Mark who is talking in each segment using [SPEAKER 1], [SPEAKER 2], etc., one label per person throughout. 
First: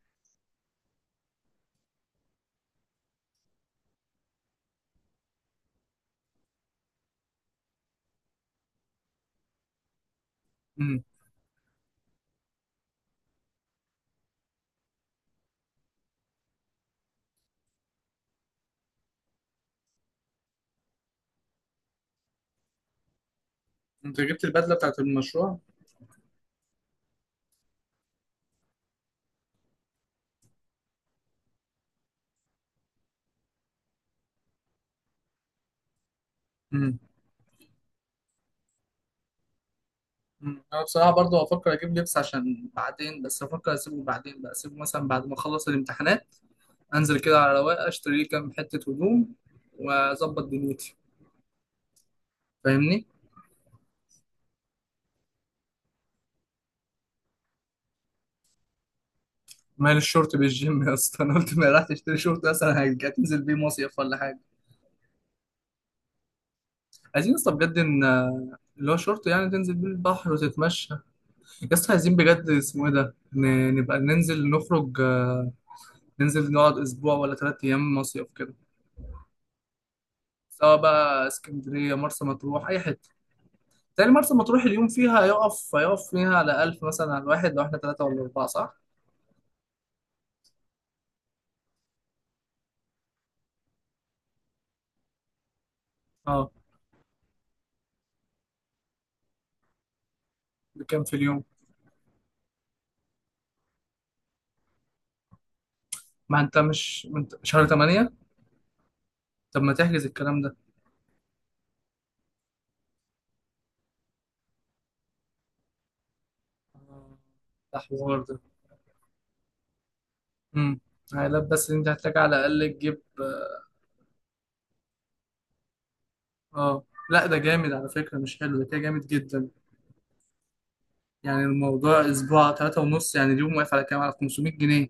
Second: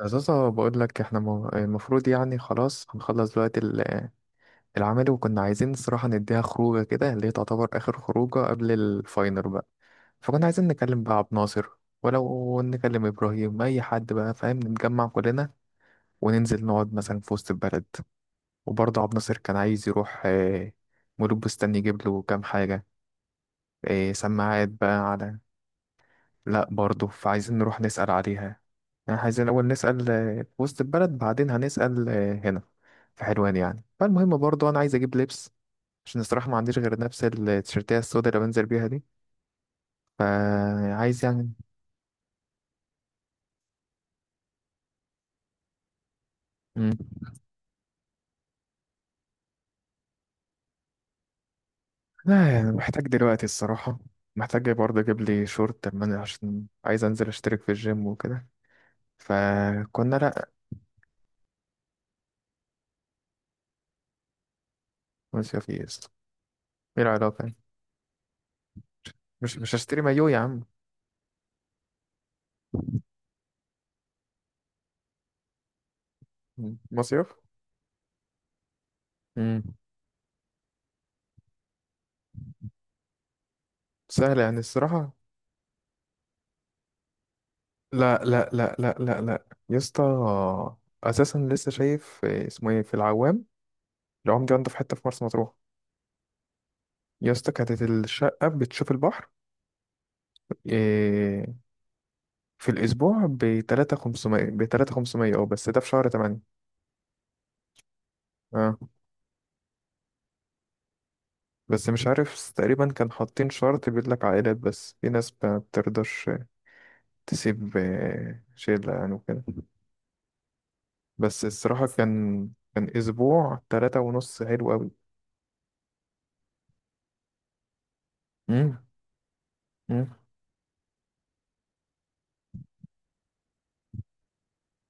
[SPEAKER 1] أساسا بقول لك احنا المفروض يعني خلاص هنخلص دلوقتي العمل، وكنا عايزين الصراحة نديها خروجة كده اللي هي تعتبر آخر خروجة قبل الفاينل بقى. فكنا عايزين نكلم
[SPEAKER 2] امم
[SPEAKER 1] بقى عبد ناصر، ولو نكلم إبراهيم أي حد بقى فاهم، نتجمع كلنا وننزل نقعد مثلا في وسط البلد. وبرضه عبد ناصر كان عايز يروح مولود بستان يجيب له كام حاجة،
[SPEAKER 2] انت جبت
[SPEAKER 1] سماعات
[SPEAKER 2] البدله بتاعت
[SPEAKER 1] بقى على.
[SPEAKER 2] المشروع؟
[SPEAKER 1] لا، برضه فعايزين نروح نسأل عليها. يعني عايزين الأول نسأل في وسط البلد، بعدين هنسأل هنا في حلوان. يعني فالمهم برضه أنا عايز أجيب لبس عشان الصراحة ما عنديش
[SPEAKER 2] امم
[SPEAKER 1] غير نفس التيشيرتية السوداء اللي بنزل بيها دي.
[SPEAKER 2] أمم. انا بصراحه
[SPEAKER 1] فعايز
[SPEAKER 2] برضه
[SPEAKER 1] يعني.
[SPEAKER 2] هفكر اجيب لبس عشان بعدين، بس هفكر اسيبه بعدين، بقى اسيبه مثلا بعد ما اخلص الامتحانات،
[SPEAKER 1] مم.
[SPEAKER 2] انزل كده على رواقه اشتري لي كام حته هدوم واظبط دنيتي.
[SPEAKER 1] لا يعني محتاج
[SPEAKER 2] فاهمني؟
[SPEAKER 1] دلوقتي الصراحة. محتاج برضه أجيب لي شورت لما عشان عايز أنزل أشترك في الجيم وكده.
[SPEAKER 2] مال
[SPEAKER 1] فكنا
[SPEAKER 2] الشورت
[SPEAKER 1] لأ.
[SPEAKER 2] بالجيم يا اسطى؟ انا قلت ما راح تشتري شورت اصلا، هتنزل بيه مصيف ولا حاجه؟
[SPEAKER 1] مصيف إيه يا اسطى؟ إيه
[SPEAKER 2] عايزين
[SPEAKER 1] العلاقة
[SPEAKER 2] يا اسطى
[SPEAKER 1] يعني؟
[SPEAKER 2] بجد ان اللي هو شورت، يعني
[SPEAKER 1] مش
[SPEAKER 2] تنزل بيه
[SPEAKER 1] هشتري مايو
[SPEAKER 2] البحر
[SPEAKER 1] يا عم.
[SPEAKER 2] وتتمشى. يا اسطى عايزين بجد، اسمه ايه ده، نبقى ننزل نخرج، ننزل
[SPEAKER 1] مم.
[SPEAKER 2] نقعد اسبوع
[SPEAKER 1] مصيف.
[SPEAKER 2] ولا ثلاث ايام مصيف كده،
[SPEAKER 1] مم.
[SPEAKER 2] سواء بقى اسكندريه، مرسى مطروح، اي حته تاني. مرسى
[SPEAKER 1] سهلة يعني
[SPEAKER 2] مطروح اليوم
[SPEAKER 1] الصراحة.
[SPEAKER 2] فيها هيقف فيها على 1000 مثلا على الواحد، لو احنا ثلاثه ولا
[SPEAKER 1] لا
[SPEAKER 2] اربعه،
[SPEAKER 1] لا
[SPEAKER 2] صح؟
[SPEAKER 1] لا لا لا لا يا اسطى، اساسا لسه شايف اسمه ايه في العوام. العوام دي عنده في حته في مرسى مطروح.
[SPEAKER 2] اه،
[SPEAKER 1] يا اسطى كانت الشقه بتشوف البحر.
[SPEAKER 2] بكام في
[SPEAKER 1] آه،
[SPEAKER 2] اليوم؟
[SPEAKER 1] في الاسبوع ب 3500 ب 3500، اه بس ده في شهر 8.
[SPEAKER 2] ما انت شهر 8.
[SPEAKER 1] اه
[SPEAKER 2] طب ما تحجز الكلام ده؟
[SPEAKER 1] بس مش عارف، تقريبا كان حاطين شرط بيقول لك عائلات بس، في ناس ما بترضاش
[SPEAKER 2] آه،
[SPEAKER 1] تسيب
[SPEAKER 2] ده حوار ده.
[SPEAKER 1] شله يعني وكده.
[SPEAKER 2] امم عائلات
[SPEAKER 1] بس
[SPEAKER 2] بس،
[SPEAKER 1] الصراحه
[SPEAKER 2] انت هتحتاج على
[SPEAKER 1] كان
[SPEAKER 2] الاقل
[SPEAKER 1] كان
[SPEAKER 2] تجيب.
[SPEAKER 1] اسبوع تلاتة ونص حلو
[SPEAKER 2] اه لا، ده جامد على فكره، مش حلو، ده كده جامد جدا.
[SPEAKER 1] قوي.
[SPEAKER 2] يعني الموضوع اسبوع ثلاثة ونص، يعني اليوم واقف على كام، على 500 جنيه؟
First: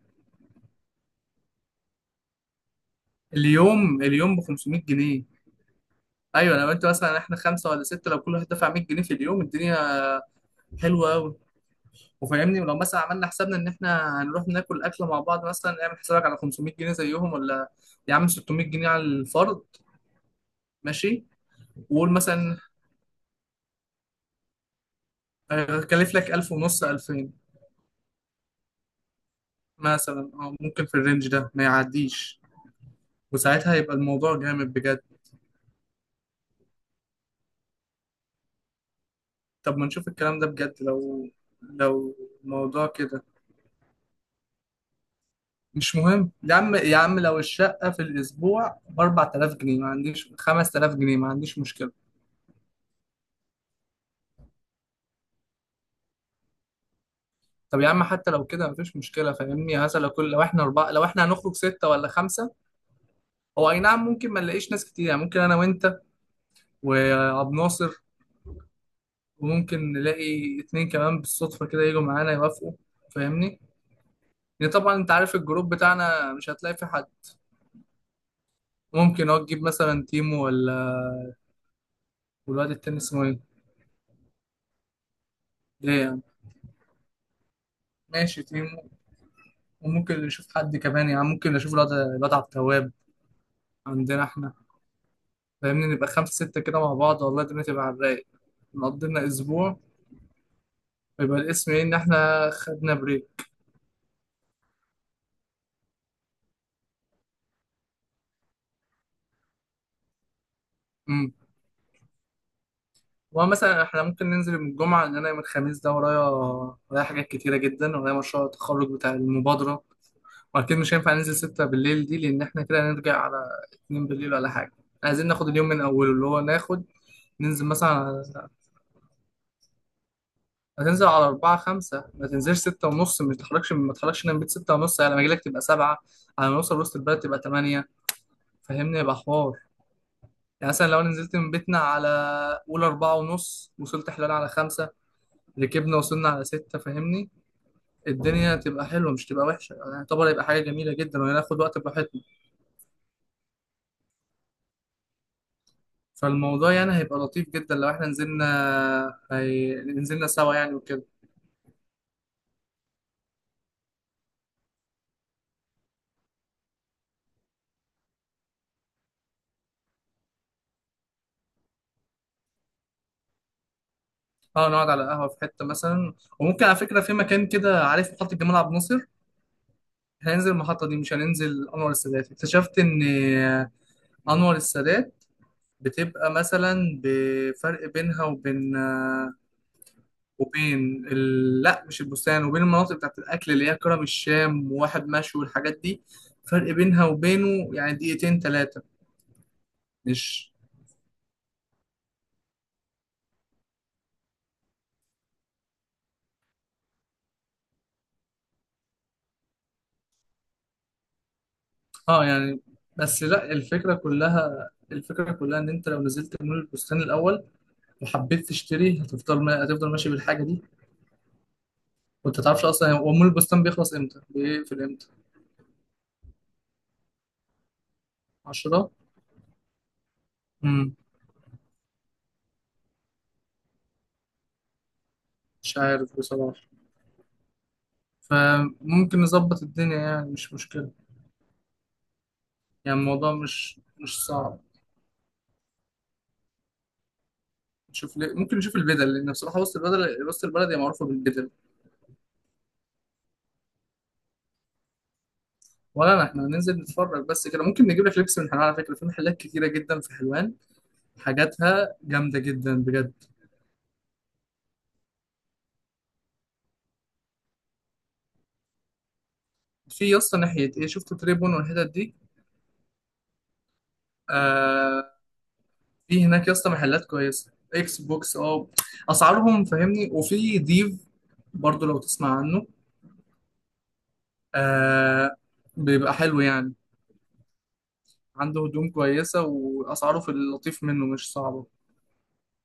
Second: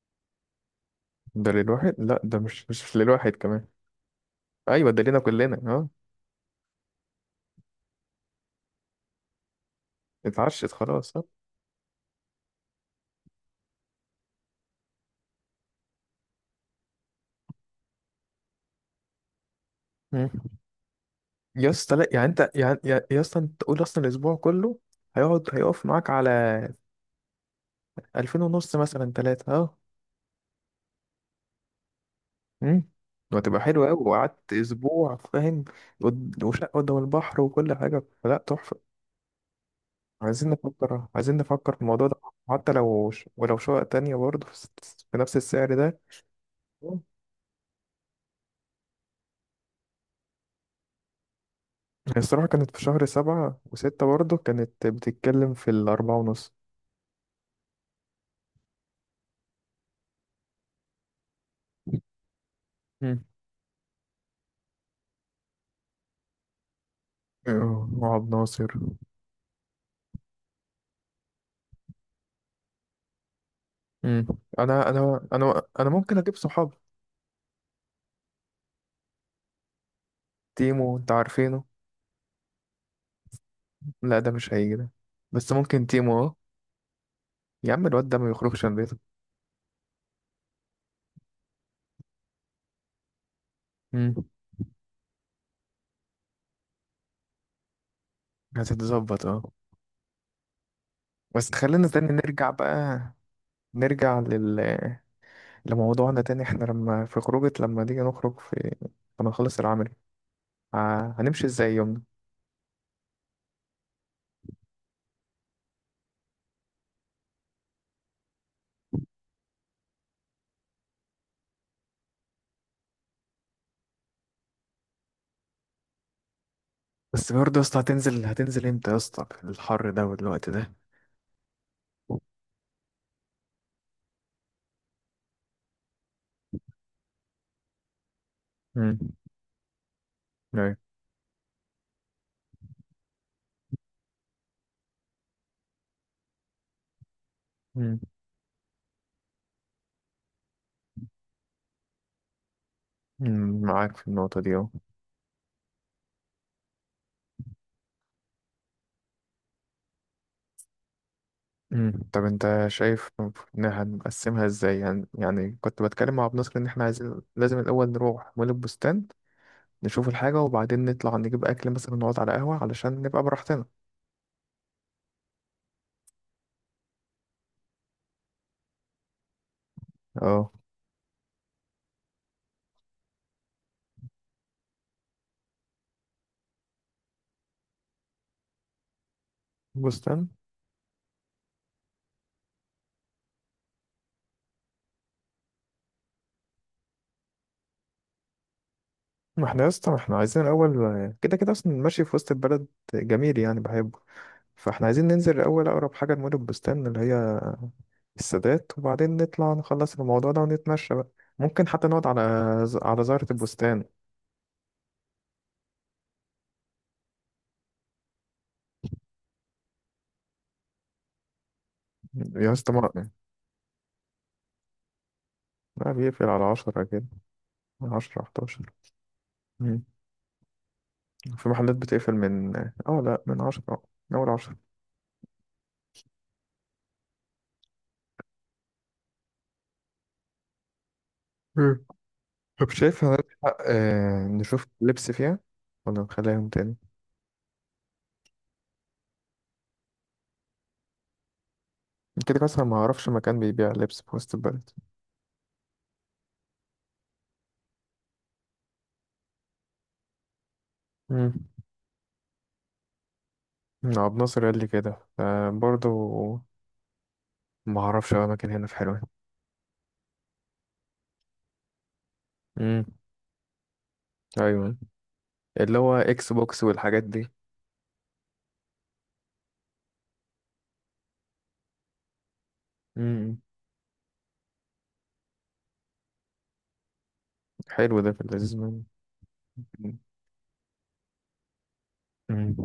[SPEAKER 1] ده للواحد. لا ده مش للواحد كمان.
[SPEAKER 2] اليوم اليوم ب 500
[SPEAKER 1] ايوه ده لينا
[SPEAKER 2] جنيه
[SPEAKER 1] كلنا، اه.
[SPEAKER 2] ايوه لو انت مثلا، احنا خمسه ولا سته، لو كل واحد دفع 100 جنيه في اليوم، الدنيا
[SPEAKER 1] اتعشت
[SPEAKER 2] حلوه
[SPEAKER 1] خلاص، اه.
[SPEAKER 2] قوي. وفاهمني ولو مثلا عملنا حسابنا ان احنا هنروح ناكل اكله مع بعض، مثلا نعمل حسابك على 500 جنيه زيهم، ولا يا عم 600 جنيه على الفرد.
[SPEAKER 1] مم.
[SPEAKER 2] ماشي.
[SPEAKER 1] يا اسطى، لا
[SPEAKER 2] وقول
[SPEAKER 1] يعني انت
[SPEAKER 2] مثلا
[SPEAKER 1] يعني يا اسطى، انت تقول اصلا الاسبوع كله هيقف معاك
[SPEAKER 2] هكلف
[SPEAKER 1] على
[SPEAKER 2] لك 1000 ونص، 2000
[SPEAKER 1] 2000 ونص، مثلا ثلاثة، اه.
[SPEAKER 2] مثلا. اه ممكن في الرينج ده ما يعديش.
[SPEAKER 1] امم. وهتبقى
[SPEAKER 2] وساعتها
[SPEAKER 1] حلوة
[SPEAKER 2] يبقى
[SPEAKER 1] قوي
[SPEAKER 2] الموضوع
[SPEAKER 1] وقعدت
[SPEAKER 2] جامد بجد.
[SPEAKER 1] اسبوع فاهم. وشقة قدام البحر وكل حاجة، فلا تحفة.
[SPEAKER 2] طب ما نشوف الكلام ده
[SPEAKER 1] عايزين
[SPEAKER 2] بجد،
[SPEAKER 1] نفكر،
[SPEAKER 2] لو
[SPEAKER 1] عايزين نفكر في الموضوع ده.
[SPEAKER 2] لو
[SPEAKER 1] حتى
[SPEAKER 2] الموضوع
[SPEAKER 1] لو
[SPEAKER 2] كده
[SPEAKER 1] ولو شقة تانية برضه في نفس السعر
[SPEAKER 2] مش مهم يا عم.
[SPEAKER 1] ده.
[SPEAKER 2] لو الشقة في الأسبوع ب 4000 جنيه، ما عنديش 5000 جنيه، ما عنديش مشكلة.
[SPEAKER 1] هي الصراحة كانت في شهر سبعة وستة، برضه كانت بتتكلم في الأربعة ونص.
[SPEAKER 2] طب يا عم حتى لو كده مفيش مشكلة. فاهمني؟ هذا لو كل، لو احنا أربعة، لو احنا هنخرج ستة ولا خمسة.
[SPEAKER 1] مم.
[SPEAKER 2] هو أي نعم ممكن ما نلاقيش ناس كتير، يعني ممكن أنا وأنت وعبد
[SPEAKER 1] آه،
[SPEAKER 2] ناصر،
[SPEAKER 1] وعبد ناصر.
[SPEAKER 2] وممكن نلاقي اتنين كمان بالصدفة كده يجوا معانا يوافقوا. فاهمني؟
[SPEAKER 1] مم.
[SPEAKER 2] يعني
[SPEAKER 1] أنا
[SPEAKER 2] طبعا أنت
[SPEAKER 1] أنا
[SPEAKER 2] عارف
[SPEAKER 1] أنا
[SPEAKER 2] الجروب
[SPEAKER 1] أنا ممكن
[SPEAKER 2] بتاعنا
[SPEAKER 1] أجيب
[SPEAKER 2] مش
[SPEAKER 1] صحاب.
[SPEAKER 2] هتلاقي فيه حد. ممكن أه تجيب مثلا تيمو، ولا
[SPEAKER 1] تيمو أنت عارفينه.
[SPEAKER 2] والواد التاني اسمه إيه؟
[SPEAKER 1] لا ده مش هيجي ده. بس ممكن
[SPEAKER 2] ليه
[SPEAKER 1] تيمو،
[SPEAKER 2] يعني؟
[SPEAKER 1] أه. يا عم الواد ده ما
[SPEAKER 2] ماشي
[SPEAKER 1] يخرجش
[SPEAKER 2] تيمو،
[SPEAKER 1] من بيته.
[SPEAKER 2] وممكن نشوف حد كمان. يعني ممكن نشوف الواد عبد التواب عندنا
[SPEAKER 1] مم.
[SPEAKER 2] احنا. فاهمني؟ نبقى خمسة ستة كده مع بعض، والله الدنيا تبقى على الرايق. نقضي
[SPEAKER 1] هتتظبط،
[SPEAKER 2] لنا
[SPEAKER 1] أه.
[SPEAKER 2] أسبوع، ويبقى
[SPEAKER 1] بس
[SPEAKER 2] الاسم إيه
[SPEAKER 1] خلينا
[SPEAKER 2] إن
[SPEAKER 1] تاني نرجع
[SPEAKER 2] احنا خدنا
[SPEAKER 1] بقى،
[SPEAKER 2] بريك.
[SPEAKER 1] نرجع لموضوعنا تاني. احنا لما في خروجة، لما نيجي نخرج في، لما نخلص العمل،
[SPEAKER 2] أمم.
[SPEAKER 1] هنمشي ازاي؟
[SPEAKER 2] ومثلا احنا ممكن ننزل يوم الجمعة، لأن أنا يوم الخميس ده ورايا، ورايا حاجات كتيرة جدا، ورايا مشروع التخرج بتاع المبادرة. وأكيد مش هينفع ننزل ستة بالليل دي، لأن احنا كده هنرجع على اتنين بالليل ولا حاجة. عايزين ناخد اليوم من أوله، اللي هو ناخد،
[SPEAKER 1] بس برضه يا
[SPEAKER 2] ننزل
[SPEAKER 1] اسطى هتنزل
[SPEAKER 2] مثلا،
[SPEAKER 1] هتنزل امتى يا اسطى في الحر ده والوقت ده؟
[SPEAKER 2] هتنزل على أربعة خمسة، ما تنزلش ستة ونص. ما تتحركش، من بيت ستة ونص، على ما أجيلك تبقى سبعة، على ما نوصل وسط البلد تبقى تمانية.
[SPEAKER 1] امم.
[SPEAKER 2] فاهمني؟ يبقى حوار. يعني
[SPEAKER 1] ايوه.
[SPEAKER 2] مثلا لو أنا نزلت من بيتنا على قول أربعة ونص، وصلت حلال على خمسة، ركبنا وصلنا على ستة. فاهمني؟
[SPEAKER 1] امم.
[SPEAKER 2] الدنيا تبقى حلوة مش تبقى وحشة. يعني يعتبر هيبقى حاجة جميلة جدا وهناخد وقت براحتنا.
[SPEAKER 1] أمم، معاك في النقطة دي اهو.
[SPEAKER 2] فالموضوع يعني هيبقى لطيف جدا لو احنا نزلنا، نزلنا سوا يعني وكده.
[SPEAKER 1] أمم، طب انت شايف ان هنقسمها ازاي يعني؟ يعني كنت بتكلم مع ابو نصر ان احنا عايزين لازم الاول نروح مول البستان، نشوف الحاجة وبعدين نطلع نجيب اكل مثلا، نقعد على قهوة علشان نبقى براحتنا.
[SPEAKER 2] اه نقعد على قهوة في حتة مثلا. وممكن على فكرة في مكان كده، عارف محطة جمال عبد الناصر؟
[SPEAKER 1] اه.
[SPEAKER 2] هننزل المحطة دي، مش هننزل أنور السادات. اكتشفت إن أنور السادات بتبقى مثلا بفرق بينها وبين،
[SPEAKER 1] بستان.
[SPEAKER 2] وبين لا مش البستان، وبين المناطق بتاعت الأكل اللي هي كرم الشام وواحد مشوي والحاجات دي. فرق بينها وبينه يعني دقيقتين تلاتة.
[SPEAKER 1] ما احنا يا اسطى ما احنا عايزين
[SPEAKER 2] مش
[SPEAKER 1] الاول، كده كده اصلا ماشي في وسط البلد، جميل يعني بحبه. فاحنا عايزين ننزل الأول أقرب حاجة لمول البستان، اللي هي السادات. وبعدين نطلع نخلص الموضوع ده ونتمشى بقى. ممكن حتى نقعد على،
[SPEAKER 2] اه يعني،
[SPEAKER 1] على
[SPEAKER 2] بس
[SPEAKER 1] زهرة
[SPEAKER 2] لا
[SPEAKER 1] البستان.
[SPEAKER 2] الفكرة كلها، الفكرة كلها إن أنت لو نزلت مول البستان الأول وحبيت تشتري، هتفضل ما... هتفضل ماشي بالحاجة دي. وأنت
[SPEAKER 1] يا
[SPEAKER 2] تعرفش
[SPEAKER 1] اسطى،
[SPEAKER 2] أصلا
[SPEAKER 1] ما
[SPEAKER 2] هو مول البستان بيخلص إمتى بيقفل إمتى؟
[SPEAKER 1] ما بيقفل على عشرة كده، عشرة حداشر.
[SPEAKER 2] عشرة.
[SPEAKER 1] مم.
[SPEAKER 2] مم.
[SPEAKER 1] في محلات بتقفل من لا، من عشرة. من أول عشرة.
[SPEAKER 2] مش عارف بصراحة. فممكن نظبط الدنيا، يعني مش مشكلة.
[SPEAKER 1] مم. طب
[SPEAKER 2] يعني
[SPEAKER 1] شايف
[SPEAKER 2] الموضوع
[SPEAKER 1] هنلحق
[SPEAKER 2] مش صعب.
[SPEAKER 1] نشوف لبس فيها ولا نخليها يوم تاني؟
[SPEAKER 2] نشوف ليه ممكن نشوف البدل، لأن بصراحة وسط البلد، هي معروفة بالبدل.
[SPEAKER 1] كده كده أصلا ما أعرفش مكان بيبيع لبس في وسط البلد.
[SPEAKER 2] ولا أنا إحنا هننزل نتفرج بس كده. ممكن نجيب لك لبس من حلوان على فكرة، في محلات كتيرة جدا في حلوان،
[SPEAKER 1] مم.
[SPEAKER 2] حاجاتها جامدة جدا بجد.
[SPEAKER 1] عبد ناصر قال لي كده، فبرضه ما اعرفش أوي اماكن هنا في حلوان.
[SPEAKER 2] في يا اسطى ناحية إيه، شفت تريبون والحتت دي؟
[SPEAKER 1] امم. ايوه،
[SPEAKER 2] آه،
[SPEAKER 1] اللي هو
[SPEAKER 2] في
[SPEAKER 1] اكس
[SPEAKER 2] هناك يا
[SPEAKER 1] بوكس
[SPEAKER 2] اسطى
[SPEAKER 1] والحاجات
[SPEAKER 2] محلات
[SPEAKER 1] دي.
[SPEAKER 2] كويسة، إكس بوكس أه، أسعارهم فاهمني. وفي ديف برضو لو تسمع عنه
[SPEAKER 1] امم.
[SPEAKER 2] آه، بيبقى حلو يعني.
[SPEAKER 1] حلو، ده في اللذيذ
[SPEAKER 2] عنده
[SPEAKER 1] منه.
[SPEAKER 2] هدوم كويسة، وأسعاره في اللطيف منه مش صعبة
[SPEAKER 1] مم.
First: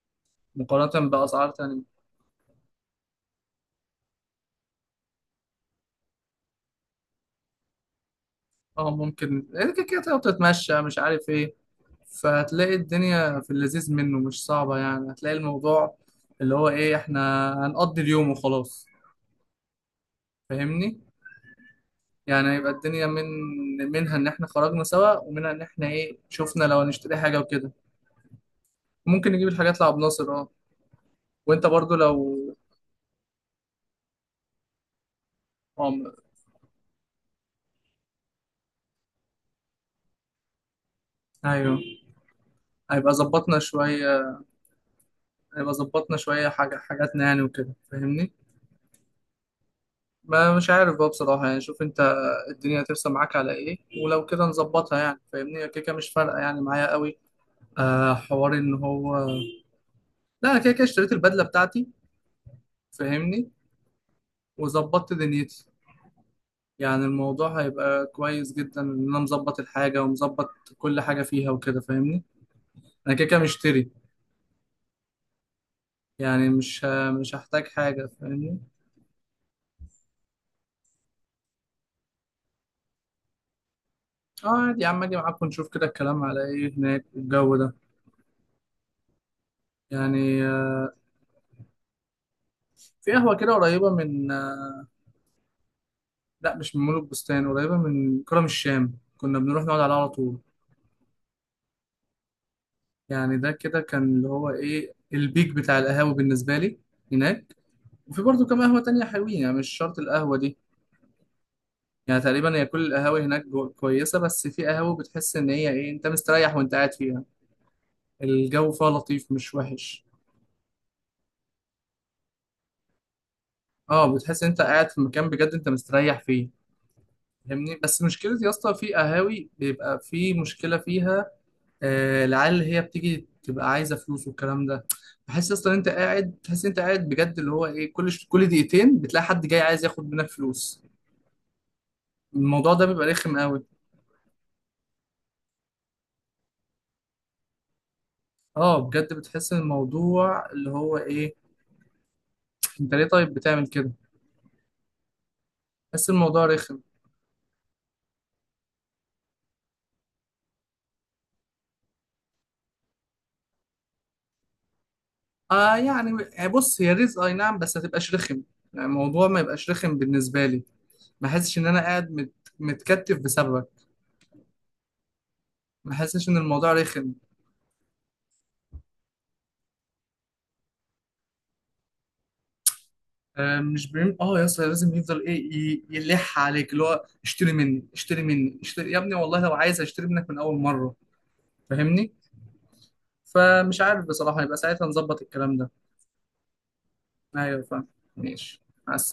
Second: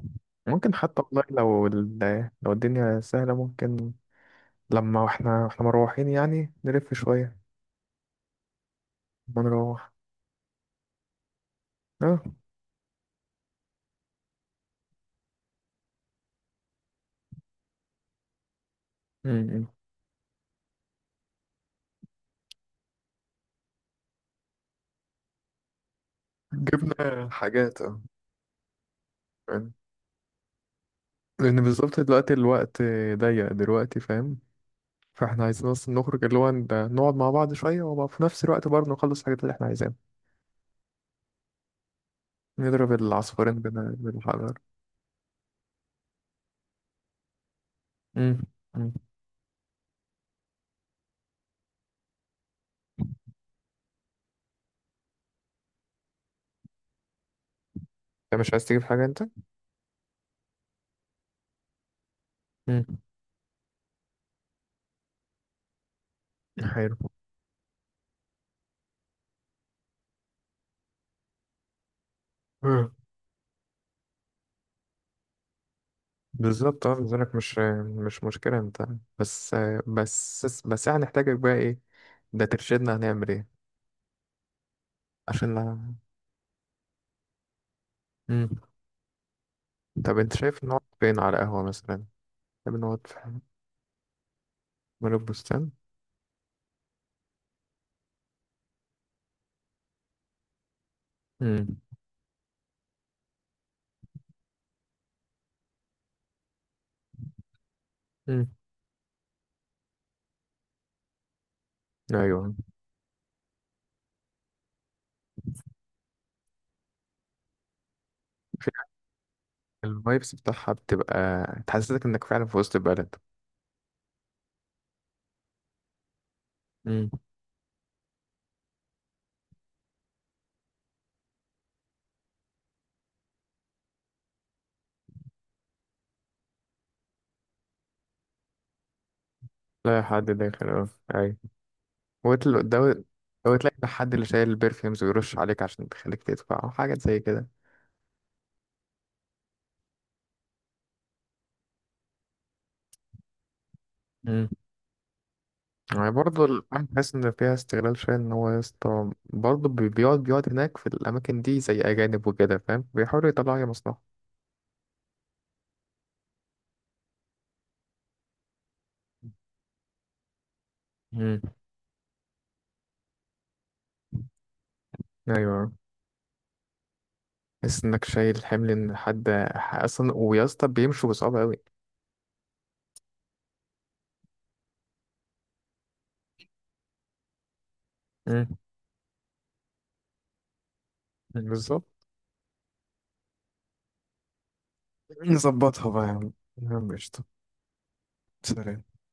[SPEAKER 1] ممكن حتى
[SPEAKER 2] مقارنة
[SPEAKER 1] والله
[SPEAKER 2] بأسعار
[SPEAKER 1] لو
[SPEAKER 2] تانية.
[SPEAKER 1] لو الدنيا سهلة، ممكن لما احنا مروحين يعني نلف شوية،
[SPEAKER 2] اه
[SPEAKER 1] ما
[SPEAKER 2] ممكن إيه، كده
[SPEAKER 1] نروح.
[SPEAKER 2] كده تقعد تتمشى مش عارف ايه.
[SPEAKER 1] اه.
[SPEAKER 2] فهتلاقي الدنيا في اللذيذ منه مش صعبة. يعني هتلاقي الموضوع اللي هو ايه، احنا هنقضي اليوم وخلاص.
[SPEAKER 1] مم.
[SPEAKER 2] فاهمني؟ يعني هيبقى الدنيا منها ان احنا خرجنا سوا، ومنها ان احنا ايه شفنا لو هنشتري
[SPEAKER 1] جبنا
[SPEAKER 2] حاجة وكده.
[SPEAKER 1] حاجات، اه.
[SPEAKER 2] ممكن نجيب
[SPEAKER 1] فاهم؟
[SPEAKER 2] الحاجات لعب ناصر اه.
[SPEAKER 1] لأن
[SPEAKER 2] وانت برضو
[SPEAKER 1] بالظبط دلوقتي
[SPEAKER 2] لو
[SPEAKER 1] الوقت ضيق دلوقتي، فاهم. فاحنا عايزين اصلا
[SPEAKER 2] اه.
[SPEAKER 1] نخرج اللي هو نقعد مع بعض شوية، وفي نفس الوقت برضه نخلص الحاجات اللي احنا عايزينها.
[SPEAKER 2] ايوه.
[SPEAKER 1] نضرب
[SPEAKER 2] هيبقى ظبطنا
[SPEAKER 1] العصفورين بين بين
[SPEAKER 2] شوية،
[SPEAKER 1] الحجر.
[SPEAKER 2] هيبقى ظبطنا شوية حاجة حاجاتنا يعني وكده. فاهمني؟
[SPEAKER 1] مم. مم.
[SPEAKER 2] ما مش عارف بقى بصراحة. يعني شوف انت الدنيا هترسم معاك على ايه، ولو كده نظبطها. يعني فاهمني هي كده كده مش فارقة يعني معايا قوي. آه
[SPEAKER 1] انت مش
[SPEAKER 2] حوار
[SPEAKER 1] عايز
[SPEAKER 2] ان
[SPEAKER 1] تجيب حاجة
[SPEAKER 2] هو،
[SPEAKER 1] انت؟
[SPEAKER 2] لا أنا كده كده اشتريت البدلة بتاعتي.
[SPEAKER 1] مم.
[SPEAKER 2] فاهمني؟ وظبطت دنيتي.
[SPEAKER 1] حلو.
[SPEAKER 2] يعني الموضوع هيبقى كويس جدا ان انا مظبط الحاجة ومظبط كل حاجة فيها وكده. فاهمني؟
[SPEAKER 1] مم.
[SPEAKER 2] انا كده كده مشتري، يعني مش
[SPEAKER 1] بالظبط، اه. بالنسبة لك
[SPEAKER 2] مش
[SPEAKER 1] مش،
[SPEAKER 2] هحتاج حاجة.
[SPEAKER 1] مش مشكلة
[SPEAKER 2] فاهمني؟
[SPEAKER 1] انت. بس بس احنا هنحتاجك بقى ايه، ده ترشدنا هنعمل ايه.
[SPEAKER 2] اه عادي يا عم اجي معاكم
[SPEAKER 1] عشان
[SPEAKER 2] نشوف
[SPEAKER 1] لا.
[SPEAKER 2] كده الكلام على ايه هناك والجو ده
[SPEAKER 1] مم. طب انت
[SPEAKER 2] يعني.
[SPEAKER 1] شايف نقعد فين على قهوة مثلا؟ طب نقعد
[SPEAKER 2] في
[SPEAKER 1] في
[SPEAKER 2] قهوة كده قريبة من،
[SPEAKER 1] مول البستان.
[SPEAKER 2] لا مش من مول البستان، قريبة من كرم الشام، كنا بنروح نقعد عليها على طول.
[SPEAKER 1] مم.
[SPEAKER 2] يعني ده كده كان اللي هو ايه البيك بتاع القهاوي بالنسبة لي هناك. وفي برضه
[SPEAKER 1] مم.
[SPEAKER 2] كام قهوة تانية حلوين، يعني مش شرط القهوة دي. يعني
[SPEAKER 1] ايوه،
[SPEAKER 2] تقريبا هي كل القهاوي هناك كويسة. بس في قهوة بتحس ان هي ايه، انت مستريح وانت قاعد فيها.
[SPEAKER 1] في
[SPEAKER 2] الجو فيها لطيف مش وحش.
[SPEAKER 1] الفايبس بتاعها بتبقى تحسسك انك فعلا في وسط البلد.
[SPEAKER 2] اه بتحس ان انت قاعد في مكان بجد انت مستريح فيه.
[SPEAKER 1] مم.
[SPEAKER 2] فاهمني؟ بس مشكلة يا اسطى في قهاوي بيبقى في مشكلة فيها، العيال اللي هي بتيجي تبقى عايزه فلوس والكلام ده. بحس اصلا انت قاعد، تحس انت قاعد بجد اللي هو ايه، كل كل دقيقتين بتلاقي حد جاي عايز
[SPEAKER 1] لا،
[SPEAKER 2] ياخد
[SPEAKER 1] حد
[SPEAKER 2] منك
[SPEAKER 1] داخل،
[SPEAKER 2] فلوس.
[SPEAKER 1] اه. ايوه.
[SPEAKER 2] الموضوع ده
[SPEAKER 1] ده،
[SPEAKER 2] بيبقى رخم قوي.
[SPEAKER 1] وتلاقي الحد اللي شايل البرفيومز ويرش عليك عشان تخليك تدفع أو حاجة زي كده.
[SPEAKER 2] اه بجد بتحس ان الموضوع اللي هو ايه، انت ليه طيب بتعمل كده.
[SPEAKER 1] مم.
[SPEAKER 2] بحس
[SPEAKER 1] يعني برضه
[SPEAKER 2] الموضوع رخم.
[SPEAKER 1] الأمن، بحس إن فيها استغلال شوية، إن هو يا اسطى برضه بيقعد هناك في الأماكن دي زي أجانب وكده فاهم، بيحاولوا يطلعوا أي مصلحة.
[SPEAKER 2] اه يعني بص هي رزق اي نعم، بس ما تبقاش رخم. يعني الموضوع ما يبقاش رخم بالنسبه لي. ما
[SPEAKER 1] مم.
[SPEAKER 2] احسش ان انا قاعد متكتف بسببك.
[SPEAKER 1] أيوه،
[SPEAKER 2] ما احسش ان الموضوع رخم.
[SPEAKER 1] تحس إنك شايل حمل إن حد، أصلا ويا اسطى بيمشوا بصعوبة أوي.
[SPEAKER 2] آه، مش بيم... اه يا اسطى لازم يفضل ايه يلح عليك اللي هو اشتري مني اشتري
[SPEAKER 1] مم.
[SPEAKER 2] مني اشتري يا ابني، والله لو عايز اشتري منك من اول مره.
[SPEAKER 1] بالظبط.
[SPEAKER 2] فاهمني؟ فمش عارف بصراحه يبقى ساعتها نظبط الكلام ده.
[SPEAKER 1] نظبطها بقى يا عم، يا عم قشطة.
[SPEAKER 2] ايوه فاهم. ماشي
[SPEAKER 1] سلام.
[SPEAKER 2] مع السلامه.